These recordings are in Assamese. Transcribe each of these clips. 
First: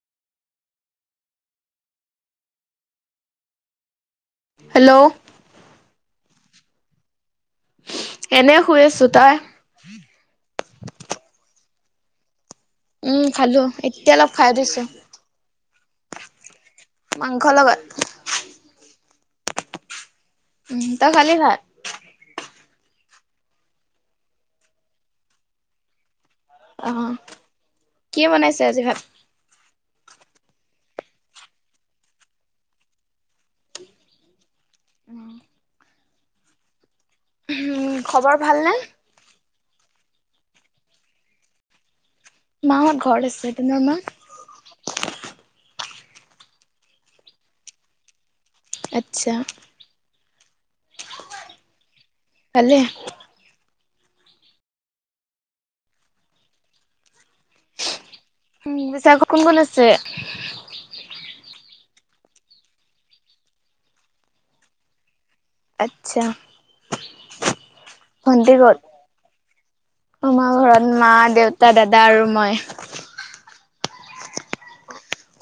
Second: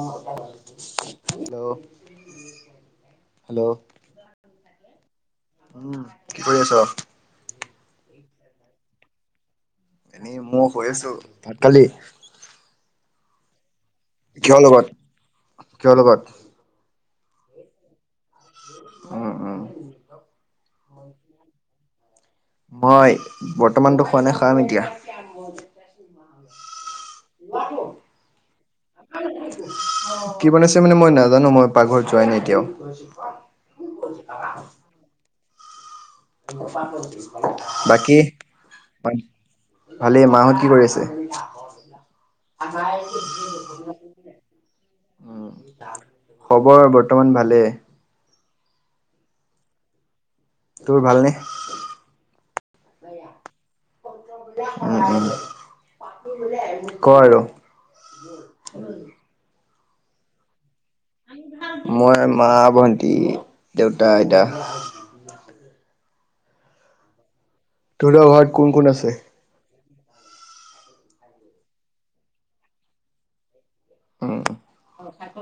অহ হেল্ল' হেল্ল'। হেল্ল'। উম, কি কৰি আছ? এনে শুই আছো। তই? এনেই মই শুই আছো। ভাত খালী? উম খালো। এতিয়া অলপ খাই কিহ দিছো লগত, কিয় লগত? মাংস লগত। উম উম। উম, তই খালি ভাত? মই বৰ্তমানটো খোৱা নাই, খাম এতিয়া। [unintelligible] [unintelligible] অ। কি বনাইছে আজি ভাত [unintelligible] কি বনাইছে মানে মই নাজানো মই পাকঘৰত যোৱাই নাই এতিয়াও। [unintelligible] [unintelligible] [unintelligible] উম বাকী খবৰ ভালনে? [unintelligible] ভালেই। মাহত কি কৰি আছে? মাহত ঘৰত আছে তোমাৰ মা [unintelligible] উ খবৰ বৰ্তমান ভালে। আত্চ্ছা। তোৰ ভালনে? ভালে উম উম ক আৰু উহ বিশা ঘত কোন কোন আছে? মই, মা, ভন্টি, দেউতা, আইতা। আত্চ্ছা। তহঁতৰ ঘৰত ভন্টি কোন ক'ত? কোন আছে? আমাৰ ঘৰত মা, দেউতা, দাদা আৰু মই।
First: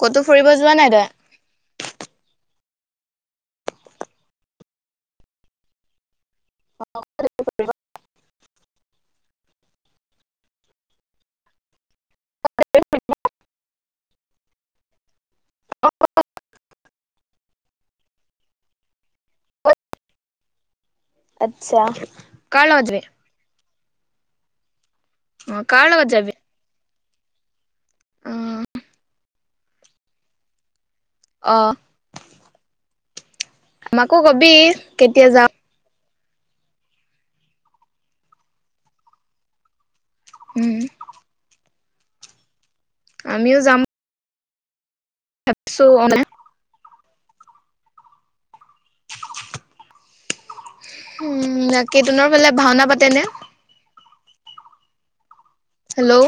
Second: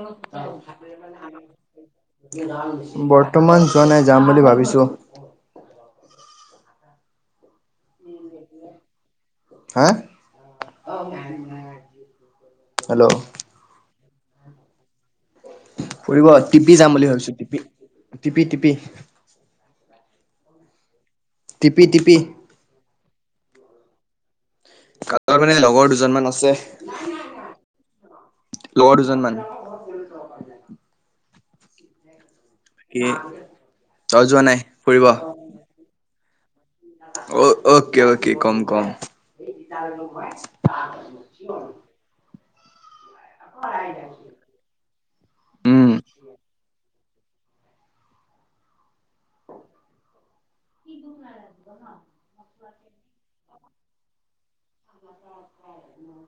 ক'তো ফুৰিব যোৱা নাই তই [unintelligible] বৰ্তমান যোৱা নাই যাম বুলি ভাবিছোঁ। [unintelligible] হা [unintelligible] হেল্ল' [inaudible] ফুৰিব টিপি যাম বুলি ভাবিছো টিপি টিপি, টিপি আচ্ছা টিপি কাৰ লগত যাবি। কাল মানে অ কাৰ লগৰ লগত দুজন মান যাবি আছে অ লগৰ দুজন মান। [inaudible] অঁ কি, আমাকো কবি কেতিয়া যাও। অ অ'কে অ'কে কম কম। ত লগত, উম, আমিও যাম। এপিছো উম অনে। উম তাকেইতো তোৰ ফালে ভাওনা পাতেনে। [unintelligible] হেল্ল',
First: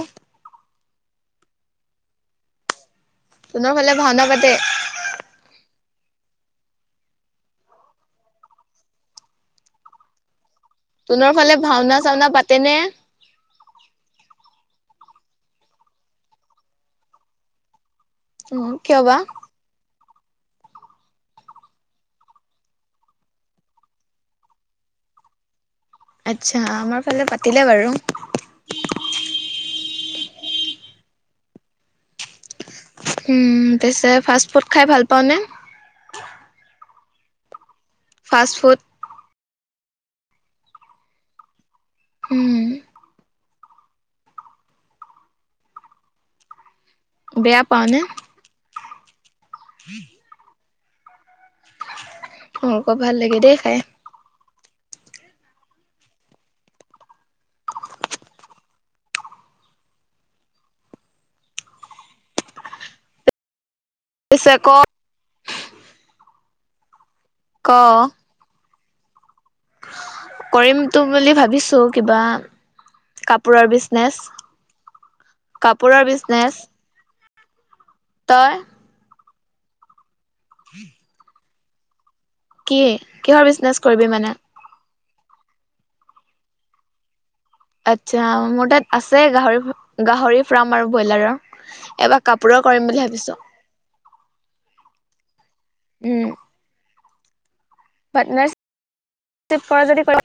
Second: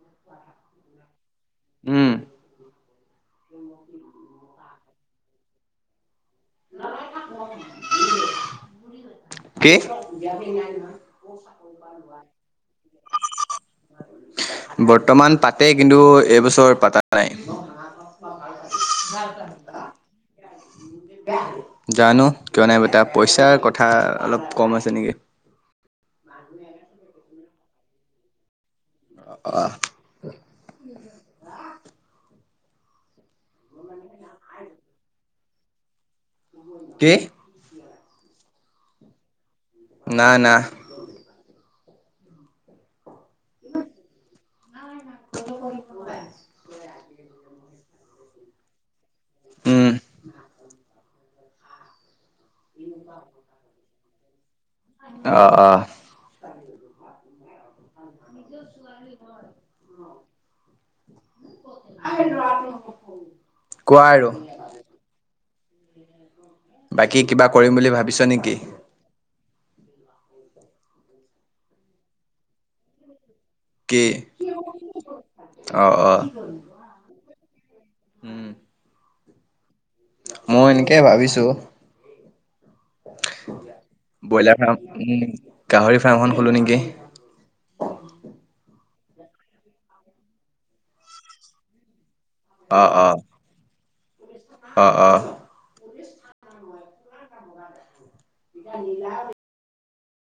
উম, তোনৰ ফালে ভাওনা পাতে। কি। তোনৰ ফালে ভাওনা চাওনা পাতেনে। বৰ্তমান পাতে কিন্তু এইবছৰ পাতা নাই। উম কিয় বা। জানো কিয় নাই পতা পইচাৰ কথা অলপ কম আছে নেকি। আচ্ছা আমাৰ ফালে পাতিলে বাৰু, অঁহ। উম পিছে ফাষ্ট ফুড খাই ভাল পাওঁনে? কি? ফাষ্ট ফুড, ন না। উম, [unintelligible] বেয়া পাও নে, উম [unintelligible] অক ভাল লাগে দেই খাই। অঁ অঁ, নিজ ছোৱালি ন, অ, কোৱা আৰু- ছে ক, বাকী কিবা ক কৰিম বুলি ভাবিছ নেকি? কৰিম তো বুলি ভাবিছোঁ কিবা। কাপোৰৰ কি বিজনেচ অ কাপোৰৰ অ বিজনেচ। উম তই। মই এনেকেই ভাবিছো। কি কিহৰ বিজনেচ কৰিবি মানে। ব্ৰইলাৰ উম গাহৰি ফাৰ্ম এখন খোলোঁ নেকি। আচ্ছা মোৰ তাত আছে গাহৰি গাহৰি ফাৰ্ম আৰু ব্ৰইলাৰৰ এবাক কাপোৰৰ অ কৰিম বুলি অ ভাবিছো, অ অ উম। পাতনাৰ, [unintelligible] পাৰ যদি কৰ